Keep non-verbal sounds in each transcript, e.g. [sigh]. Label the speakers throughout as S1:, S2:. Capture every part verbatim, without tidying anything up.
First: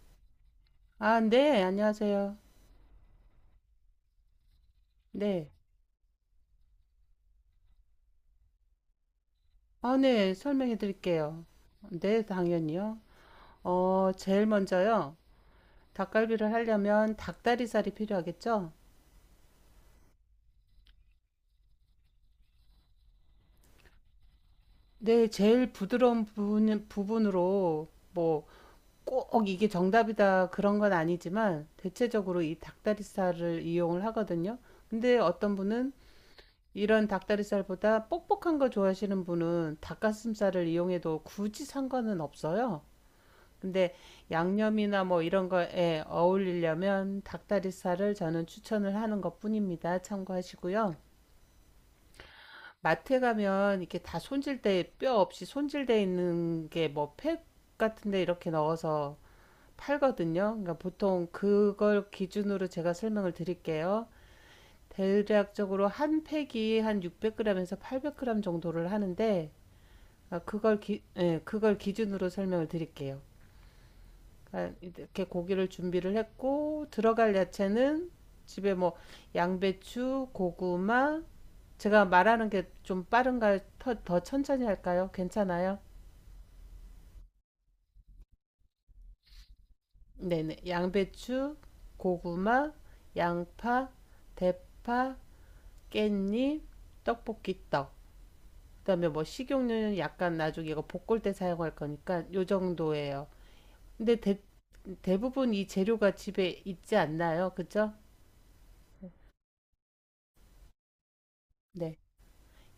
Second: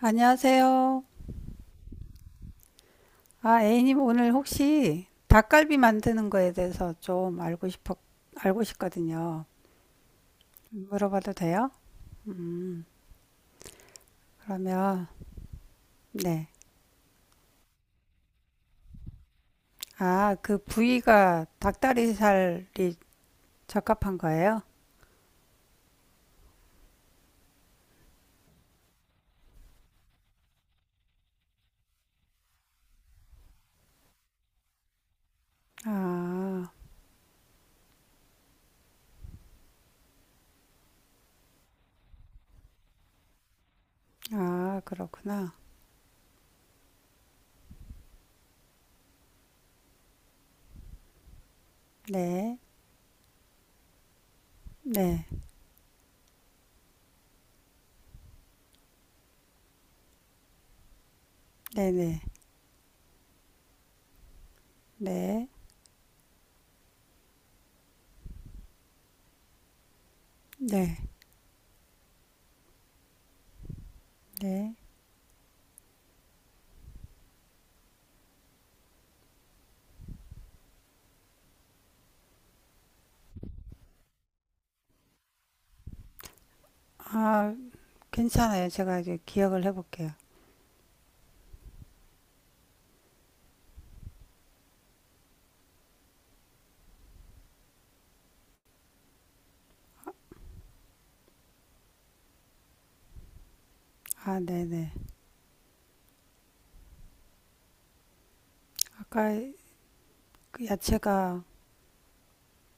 S1: 안녕하세요.
S2: 아, 네, 안녕하세요.
S1: 아, A님 오늘 혹시
S2: 네.
S1: 닭갈비 만드는 거에 대해서 좀 알고 싶어, 알고 싶거든요.
S2: 아, 네, 설명해
S1: 물어봐도
S2: 드릴게요.
S1: 돼요?
S2: 네,
S1: 음,
S2: 당연히요. 어, 제일
S1: 그러면,
S2: 먼저요.
S1: 네.
S2: 닭갈비를 하려면 닭다리살이 필요하겠죠?
S1: 아, 그 부위가 닭다리살이 적합한 거예요?
S2: 네, 제일 부드러운 부분, 부분으로 뭐 꼭 이게 정답이다 그런 건 아니지만 대체적으로 이 닭다리살을 이용을 하거든요. 근데 어떤 분은
S1: 아,
S2: 이런 닭다리살보다 뻑뻑한 거 좋아하시는 분은 닭가슴살을 이용해도 굳이 상관은 없어요. 근데
S1: 아,
S2: 양념이나 뭐 이런
S1: 그렇구나.
S2: 거에 어울리려면 닭다리살을 저는 추천을 하는 것뿐입니다. 참고하시고요.
S1: 네,
S2: 마트에 가면 이렇게 다 손질돼 뼈
S1: 네,
S2: 없이 손질돼 있는 게 뭐 팩 같은데 이렇게 넣어서 팔거든요. 그러니까 보통 그걸
S1: 네네,
S2: 기준으로 제가 설명을 드릴게요.
S1: 네, 네,
S2: 대략적으로 한 팩이 한 육백 그램에서 팔백 그램 정도를 하는데 아, 그걸
S1: 네.
S2: 기, 예, 그걸 기준으로 설명을 드릴게요.
S1: 네.
S2: 그러니까 이렇게 고기를 준비를 했고 들어갈 야채는 집에 뭐 양배추, 고구마. 제가 말하는 게 좀 빠른가요? 더, 더 천천히 할까요? 괜찮아요?
S1: 아, 괜찮아요. 제가 이제 기억을 해볼게요.
S2: 네네. 양배추, 고구마, 양파, 대파, 깻잎, 떡볶이 떡. 그다음에 뭐 식용유는 약간 나중에 이거 볶을 때 사용할 거니까 요 정도예요. 근데 대,
S1: 아, 네네.
S2: 대부분 이 재료가 집에 있지 않나요? 그죠?
S1: 아까 그 야채가
S2: 네.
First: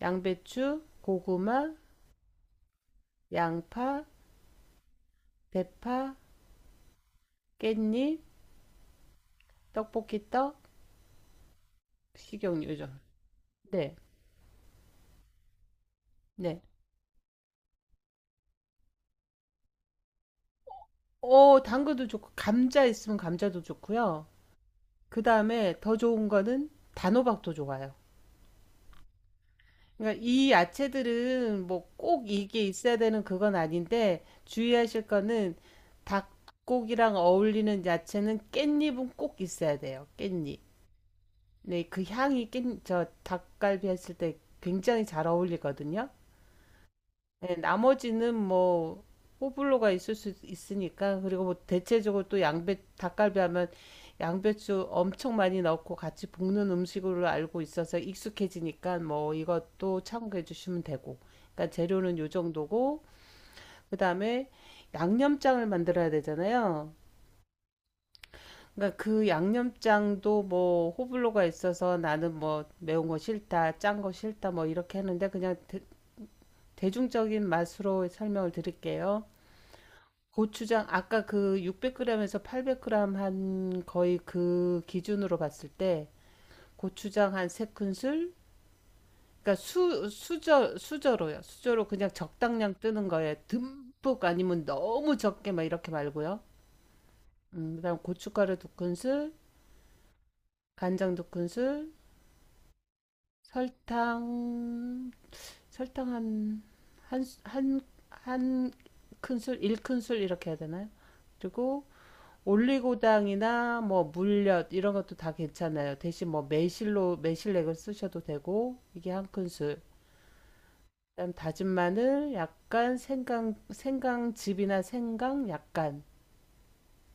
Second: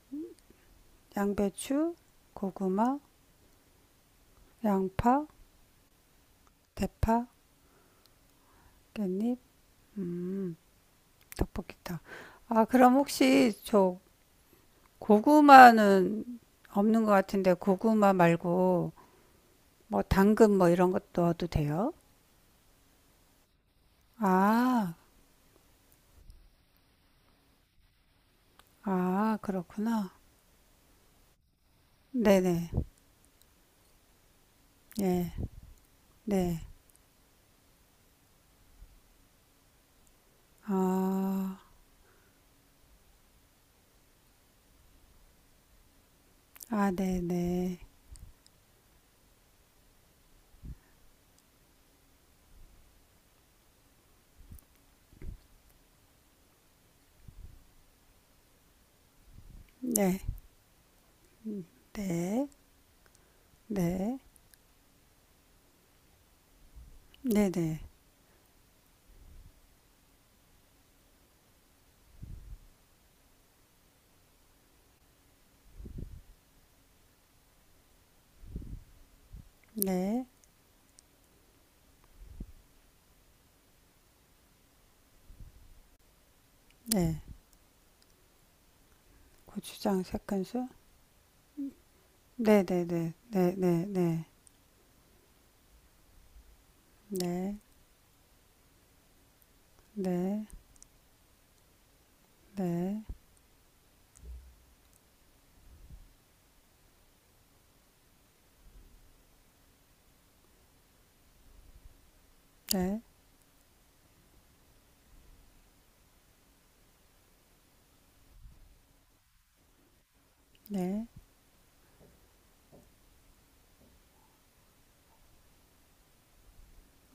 S2: 양배추, 고구마,
S1: 양배추, 고구마,
S2: 양파,
S1: 양파,
S2: 대파,
S1: 대파,
S2: 깻잎,
S1: 깻잎,
S2: 떡볶이
S1: 음,
S2: 떡,
S1: 떡볶이탕. 아,
S2: 식용유죠.
S1: 그럼 혹시
S2: 네,
S1: 저 고구마는
S2: 네.
S1: 없는 것 같은데 고구마 말고 뭐 당근 뭐 이런 것 넣어도
S2: 오,
S1: 돼요?
S2: 당근도 좋고, 감자 있으면 감자도 좋고요.
S1: 아,
S2: 그 다음에 더 좋은 거는 단호박도 좋아요.
S1: 아, 그렇구나.
S2: 그러니까 이 야채들은 뭐 꼭 이게
S1: 네네,
S2: 있어야 되는 그건 아닌데, 주의하실
S1: 예,
S2: 거는
S1: 네.
S2: 닭고기랑 어울리는 야채는 깻잎은 꼭 있어야 돼요. 깻잎.
S1: 아,
S2: 네, 그 향이 깻, 저 닭갈비 했을 때 굉장히 잘 어울리거든요.
S1: 아,
S2: 네,
S1: 네네,
S2: 나머지는 뭐 호불호가 있을 수 있으니까 그리고 뭐 대체적으로 또 양배 닭갈비 하면 양배추 엄청 많이 넣고 같이 볶는 음식으로 알고 있어서 익숙해지니까 뭐 이것도
S1: 네,
S2: 참고해 주시면 되고 그러니까
S1: 네,
S2: 재료는 요
S1: 네,
S2: 정도고
S1: 네.
S2: 그다음에 양념장을 만들어야 되잖아요.
S1: 네 네,
S2: 그러니까 그 양념장도 뭐 호불호가 있어서 나는 뭐 매운 거 싫다, 짠 거 싫다 뭐 이렇게 하는데 그냥 대, 대중적인 맛으로 설명을 드릴게요.
S1: 네,
S2: 고추장 아까 그 육백 그램에서 팔백 그램 한 거의 그 기준으로 봤을 때
S1: 네.
S2: 고추장 한 세 큰술 그러니까
S1: 고추장
S2: 수
S1: 세 큰술?
S2: 수저 수저로요. 수저로 그냥 적당량 뜨는
S1: 네네네,
S2: 거에 듬뿍
S1: 네네네.
S2: 아니면 너무 적게 막 이렇게 말고요.
S1: 네,
S2: 음, 그다음 고춧가루 두 큰술,
S1: 네,
S2: 간장 두 큰술,
S1: 네,
S2: 설탕 설탕 한 한 한 한 큰술, 일 큰술 이렇게 해야 되나요? 그리고
S1: 네,
S2: 올리고당이나 뭐 물엿 이런 것도 다 괜찮아요. 대신 뭐 매실로 매실액을 쓰셔도 되고 이게 한 큰술.
S1: 네,
S2: 그다음 다진 마늘 약간 생강 생강즙이나 생강 약간.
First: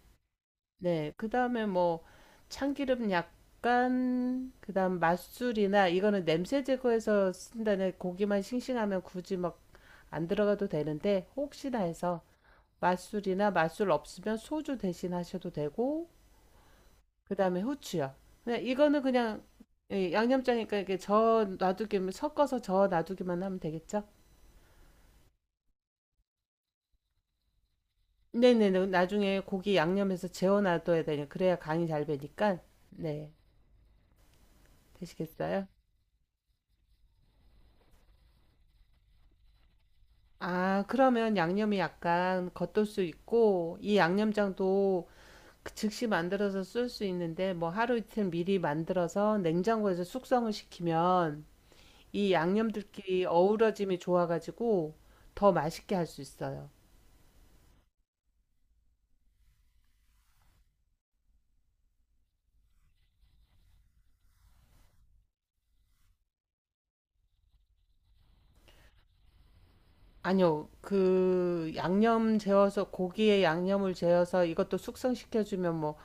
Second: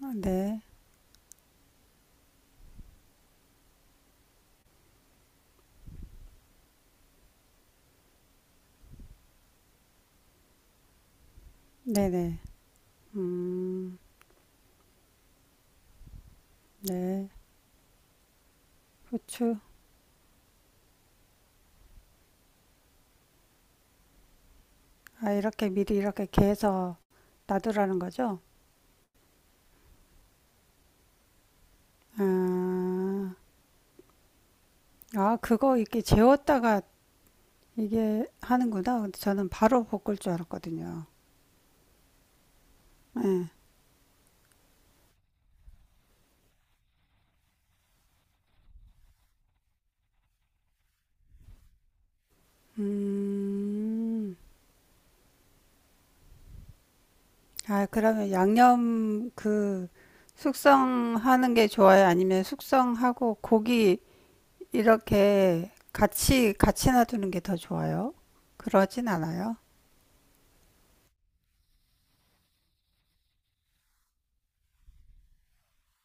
S1: 아, 네,
S2: 네. 그다음에 뭐 참기름 약간 그다음 맛술이나 이거는 냄새 제거해서 쓴다는 고기만 싱싱하면 굳이 막 안 들어가도 되는데 혹시나
S1: 네,
S2: 해서
S1: 네,
S2: 맛술이나 맛술
S1: 음,
S2: 없으면 소주 대신 하셔도 되고
S1: 네,
S2: 그다음에 후추요. 그냥 이거는 그냥
S1: 후추.
S2: 예, 양념장이니까 이렇게 저 놔두기만 섞어서 저 놔두기만 하면 되겠죠?
S1: 아, 이렇게 미리 이렇게 개서 놔두라는 거죠?
S2: 네네네. 나중에 고기 양념해서 재워놔둬야 되요 그래야 간이 잘
S1: 아,
S2: 배니까. 네.
S1: 아,
S2: 되시겠어요?
S1: 그거 이렇게 재웠다가 이게 하는구나. 근데 저는 바로 볶을 줄
S2: 아,
S1: 알았거든요.
S2: 그러면 양념이 약간 겉돌 수
S1: 예.
S2: 있고 이 양념장도 그 즉시 만들어서 쓸 수 있는데 뭐 하루 이틀 미리 만들어서 냉장고에서 숙성을 시키면 이 양념들끼리 어우러짐이
S1: 음,
S2: 좋아가지고 더 맛있게 할 수 있어요.
S1: 아, 그러면 양념 그 숙성하는 게 좋아요? 아니면 숙성하고 고기 이렇게 같이, 같이 놔두는 게 더 좋아요? 그러진 않아요?
S2: 아니요. 그 양념 재워서 고기에 양념을 재워서 이것도 숙성시켜 주면 뭐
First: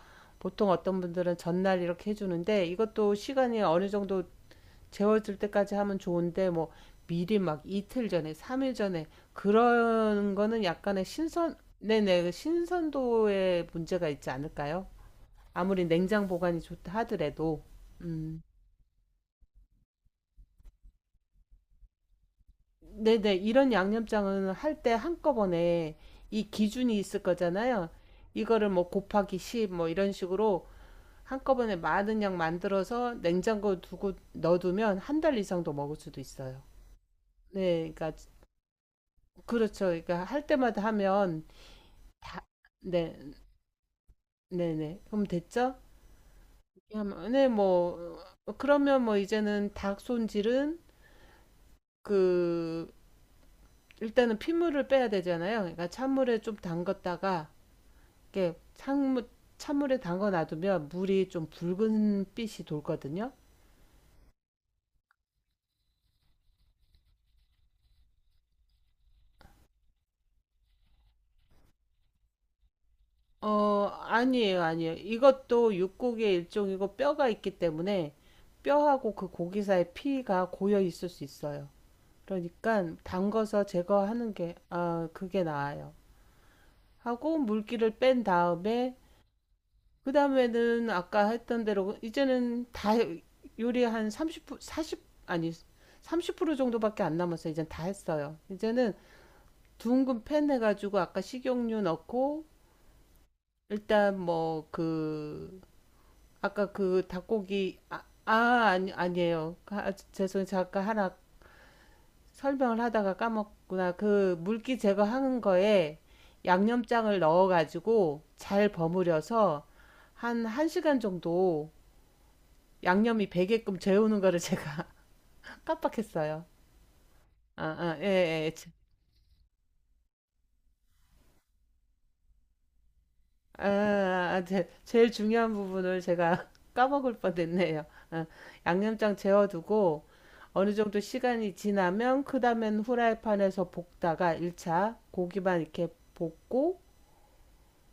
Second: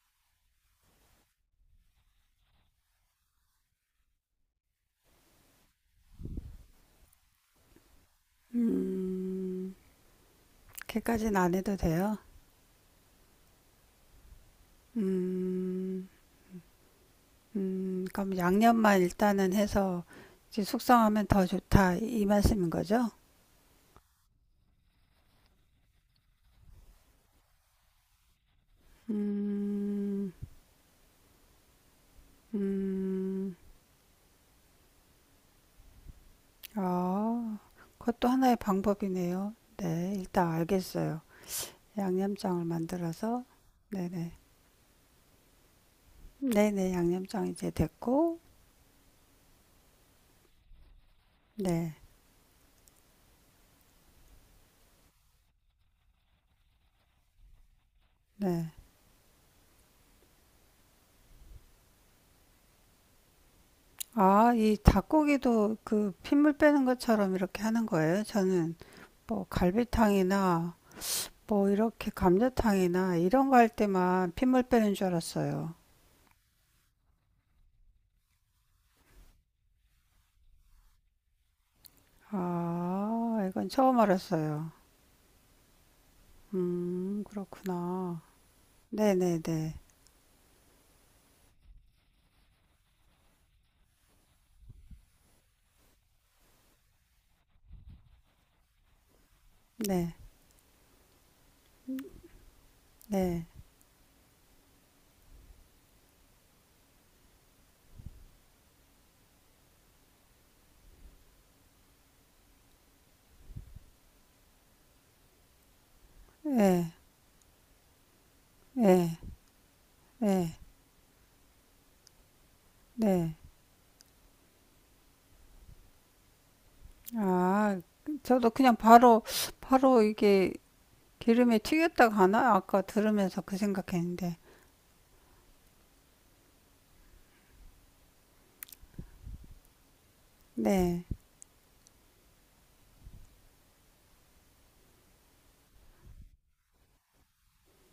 S2: 보통 어떤 분들은 전날 이렇게 해 주는데 이것도 시간이 어느 정도 재워질 때까지 하면 좋은데 뭐 미리 막 이틀 전에, 삼 일 전에
S1: 음,
S2: 그런 거는 약간의
S1: 그까진 안
S2: 신선
S1: 해도 돼요?
S2: 네네. 신선도에 문제가 있지 않을까요? 아무리
S1: 음,
S2: 냉장 보관이 좋다 하더라도.
S1: 음, 그럼
S2: 음.
S1: 양념만 일단은 해서 이제 숙성하면 더 좋다. 이 말씀인 거죠?
S2: 네네, 이런 양념장은 할 때 한꺼번에 이 기준이 있을 거잖아요. 이거를 뭐 곱하기 십 뭐 이런
S1: 음,
S2: 식으로 한꺼번에 많은 양 만들어서
S1: 음,
S2: 냉장고 두고 넣어두면 한 달 이상도 먹을 수도 있어요.
S1: 아,
S2: 네, 그러니까
S1: 그것도 하나의 방법이네요.
S2: 그렇죠.
S1: 네,
S2: 그러니까 할
S1: 일단
S2: 때마다
S1: 알겠어요.
S2: 하면 다,
S1: 양념장을
S2: 네,
S1: 만들어서, 네네.
S2: 네네. 그럼 됐죠?
S1: 네네,
S2: 그냥
S1: 양념장
S2: 네,
S1: 이제
S2: 뭐
S1: 됐고,
S2: 어, 그러면 뭐 이제는 닭 손질은
S1: 네,
S2: 그 일단은 핏물을 빼야 되잖아요. 그러니까 찬물에 좀 담갔다가 이렇게
S1: 네.
S2: 찬물, 찬물에 담가 놔두면 물이 좀 붉은 빛이 돌거든요.
S1: 아, 이 닭고기도 그 핏물 빼는 것처럼 이렇게 하는 거예요? 저는 뭐 갈비탕이나 뭐 이렇게 감자탕이나 이런 거 할
S2: 어,
S1: 때만
S2: 아니에요,
S1: 핏물
S2: 아니에요.
S1: 빼는 줄
S2: 이것도
S1: 알았어요.
S2: 육고기의 일종이고 뼈가 있기 때문에 뼈하고 그 고기 사이 피가 고여 있을 수 있어요. 그러니까
S1: 아,
S2: 담궈서
S1: 이건 처음
S2: 제거하는 게,
S1: 알았어요.
S2: 아, 그게 나아요.
S1: 음,
S2: 하고 물기를
S1: 그렇구나.
S2: 뺀 다음에
S1: 네네네.
S2: 그 다음에는 아까 했던 대로 이제는 다 요리 한 삼십, 사십, 아니 삼십 프로 정도밖에 안 남았어요. 이젠 다 했어요. 이제는
S1: 네,
S2: 둥근 팬 해가지고 아까 식용유 넣고
S1: 네,
S2: 일단 뭐 그 아까 그 닭고기 아, 아 아니 아니에요. 아, 죄송해요. 잠깐 하나 설명을 하다가 까먹구나. 그 물기 제거하는 거에
S1: 네,
S2: 양념장을 넣어가지고 잘
S1: 네,
S2: 버무려서 한
S1: 네,
S2: 1시간 정도 양념이
S1: 네.
S2: 배게끔 재우는 거를 제가 [laughs] 깜빡했어요. 아,
S1: 아,
S2: 아, 예, 예.
S1: 저도
S2: 예.
S1: 그냥 바로, 바로 이게 기름에 튀겼다가 하나? 아까 들으면서 그
S2: 아,
S1: 생각했는데.
S2: 아, 제, 제일 중요한 부분을 제가 [laughs] 까먹을 뻔했네요. 아, 양념장 재워두고 어느 정도
S1: 네,
S2: 시간이 지나면 그 다음엔 후라이팬에서 볶다가 일 차 고기만 이렇게 볶고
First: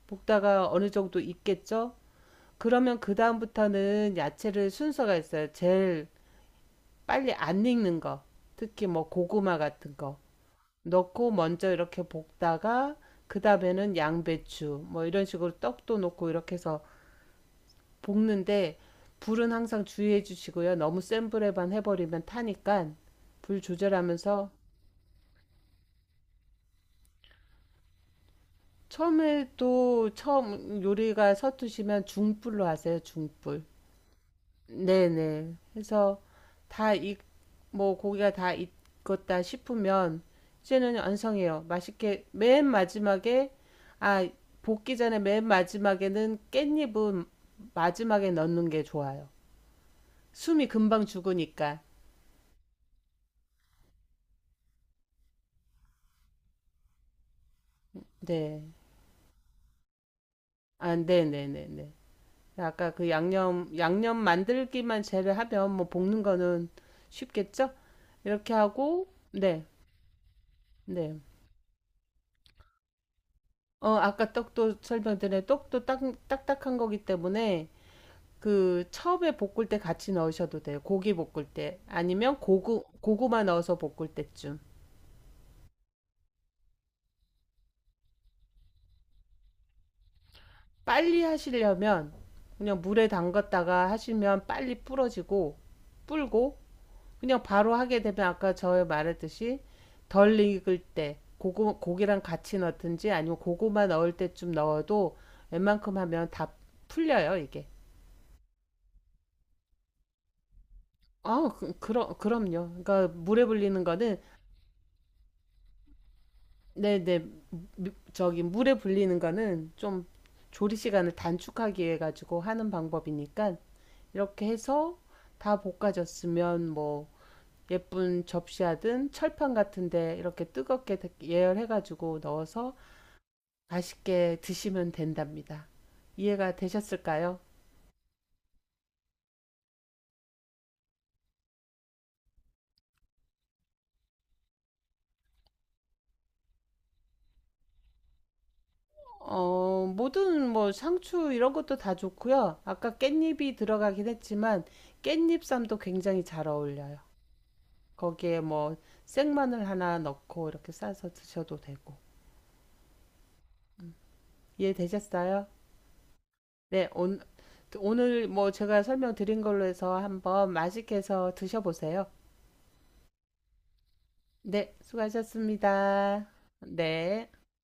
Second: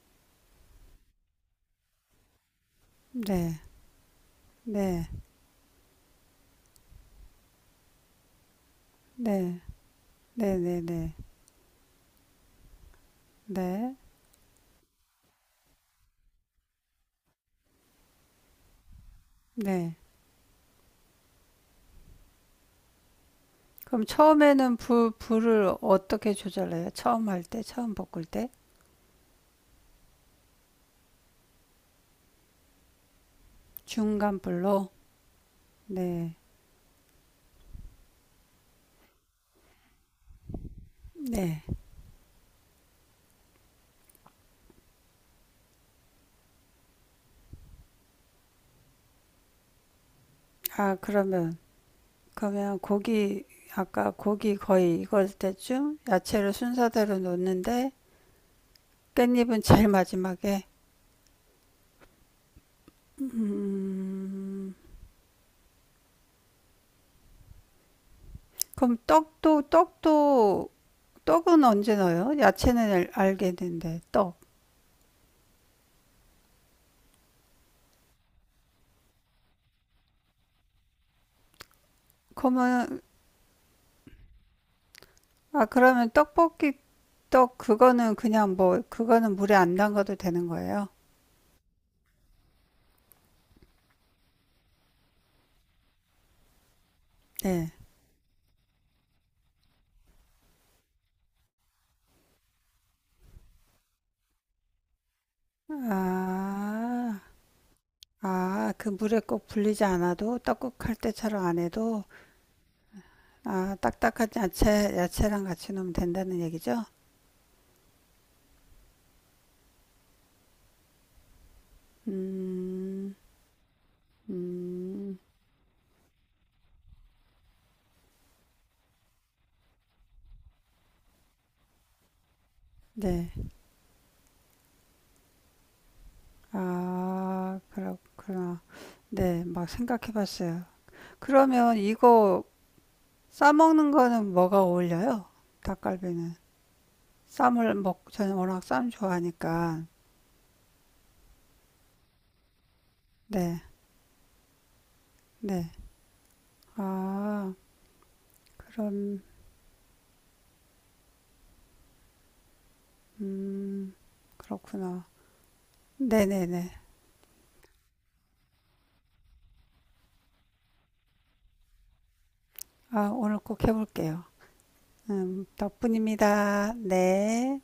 S2: 볶다가 어느 정도 익겠죠? 그러면 그
S1: 네,
S2: 다음부터는 야채를
S1: 네.
S2: 순서가 있어요. 제일 빨리 안 익는 거, 특히 뭐 고구마
S1: 네.
S2: 같은 거
S1: 네네네. 네.
S2: 넣고 먼저 이렇게 볶다가 그
S1: 네. 네.
S2: 다음에는 양배추 뭐 이런 식으로 떡도 넣고 이렇게 해서 볶는데 불은 항상
S1: 네.
S2: 주의해 주시고요. 너무 센 불에만 해버리면 타니까 불
S1: 그럼
S2: 조절하면서
S1: 처음에는 불, 불을 어떻게 조절해요? 처음 할 때, 처음 볶을 때?
S2: 처음에도 처음 요리가 서투시면 중불로 하세요. 중불.
S1: 중간 불로?
S2: 네네. 해서
S1: 네.
S2: 다 익, 뭐 고기가 다 익었다 싶으면 이제는
S1: 네.
S2: 완성해요. 맛있게 맨 마지막에 아 볶기 전에 맨 마지막에는 깻잎은 마지막에 넣는 게 좋아요. 숨이
S1: 아,
S2: 금방
S1: 그러면,
S2: 죽으니까.
S1: 그러면 고기, 아까 고기 거의 익을 때쯤 야채를 순서대로 놓는데
S2: 네.
S1: 깻잎은 제일 [laughs] 마지막에.
S2: 아 네네네네. 아까 그 양념 양념 만들기만 제외하면 뭐 볶는 거는 쉽겠죠? 이렇게
S1: 그럼
S2: 하고
S1: 떡도,
S2: 네.
S1: 떡도,
S2: 네.
S1: 떡은 언제 넣어요? 야채는 알,
S2: 어
S1: 알겠는데,
S2: 아까
S1: 떡.
S2: 떡도 설명드린 떡도 딱 딱딱한 거기 때문에 그 처음에 볶을 때 같이 넣으셔도 돼요. 고기 볶을 때 아니면 고구
S1: 그러면
S2: 고구마 넣어서 볶을 때쯤.
S1: 아, 그러면 떡볶이 떡 그거는 그냥 뭐 그거는 물에 안 담가도 되는 거예요?
S2: 빨리 하시려면 그냥 물에 담갔다가 하시면 빨리 불어지고 불고 그냥
S1: 네.
S2: 바로 하게 되면 아까 저 말했듯이 덜 익을 때 고구, 고기랑 같이 넣든지 아니면 고구마 넣을 때쯤 넣어도 웬만큼 하면 다
S1: 아,
S2: 풀려요, 이게.
S1: 아, 그 물에 꼭 불리지 않아도 떡국 할 때처럼
S2: 아,
S1: 안
S2: 그,
S1: 해도
S2: 그럼 그럼요. 그러니까 물에
S1: 아,
S2: 불리는 거는
S1: 딱딱한 야채 야채랑 같이 넣으면 된다는 얘기죠?
S2: 네, 네. 저기 물에 불리는 거는 좀 조리 시간을 단축하기 위해 가지고 하는
S1: 음,
S2: 방법이니까 이렇게 해서
S1: 음,
S2: 다 볶아졌으면 뭐 예쁜 접시하든 철판 같은데 이렇게 뜨겁게 예열해가지고 넣어서
S1: 네.
S2: 맛있게 드시면 된답니다. 이해가 되셨을까요?
S1: 아, 그렇구나. 네, 막 생각해봤어요. 그러면 이거 싸 먹는 거는 뭐가 어울려요? 닭갈비는. 쌈을 먹, 저는 워낙 쌈 좋아하니까.
S2: 어, 모든 뭐 상추 이런 것도 다 좋고요. 아까 깻잎이
S1: 네,
S2: 들어가긴 했지만
S1: 네.
S2: 깻잎쌈도 굉장히 잘 어울려요.
S1: 아,
S2: 거기에 뭐
S1: 그럼,
S2: 생마늘 하나 넣고 이렇게 싸서 드셔도 되고.
S1: 음, 그렇구나.
S2: 이해되셨어요?
S1: 네네네.
S2: 네, 온, 오늘 뭐 제가 설명드린 걸로 해서 한번 맛있게 해서 드셔보세요.
S1: 아, 오늘 꼭 해볼게요.
S2: 네,
S1: 음,
S2: 수고하셨습니다.
S1: 덕분입니다.
S2: 네.
S1: 네.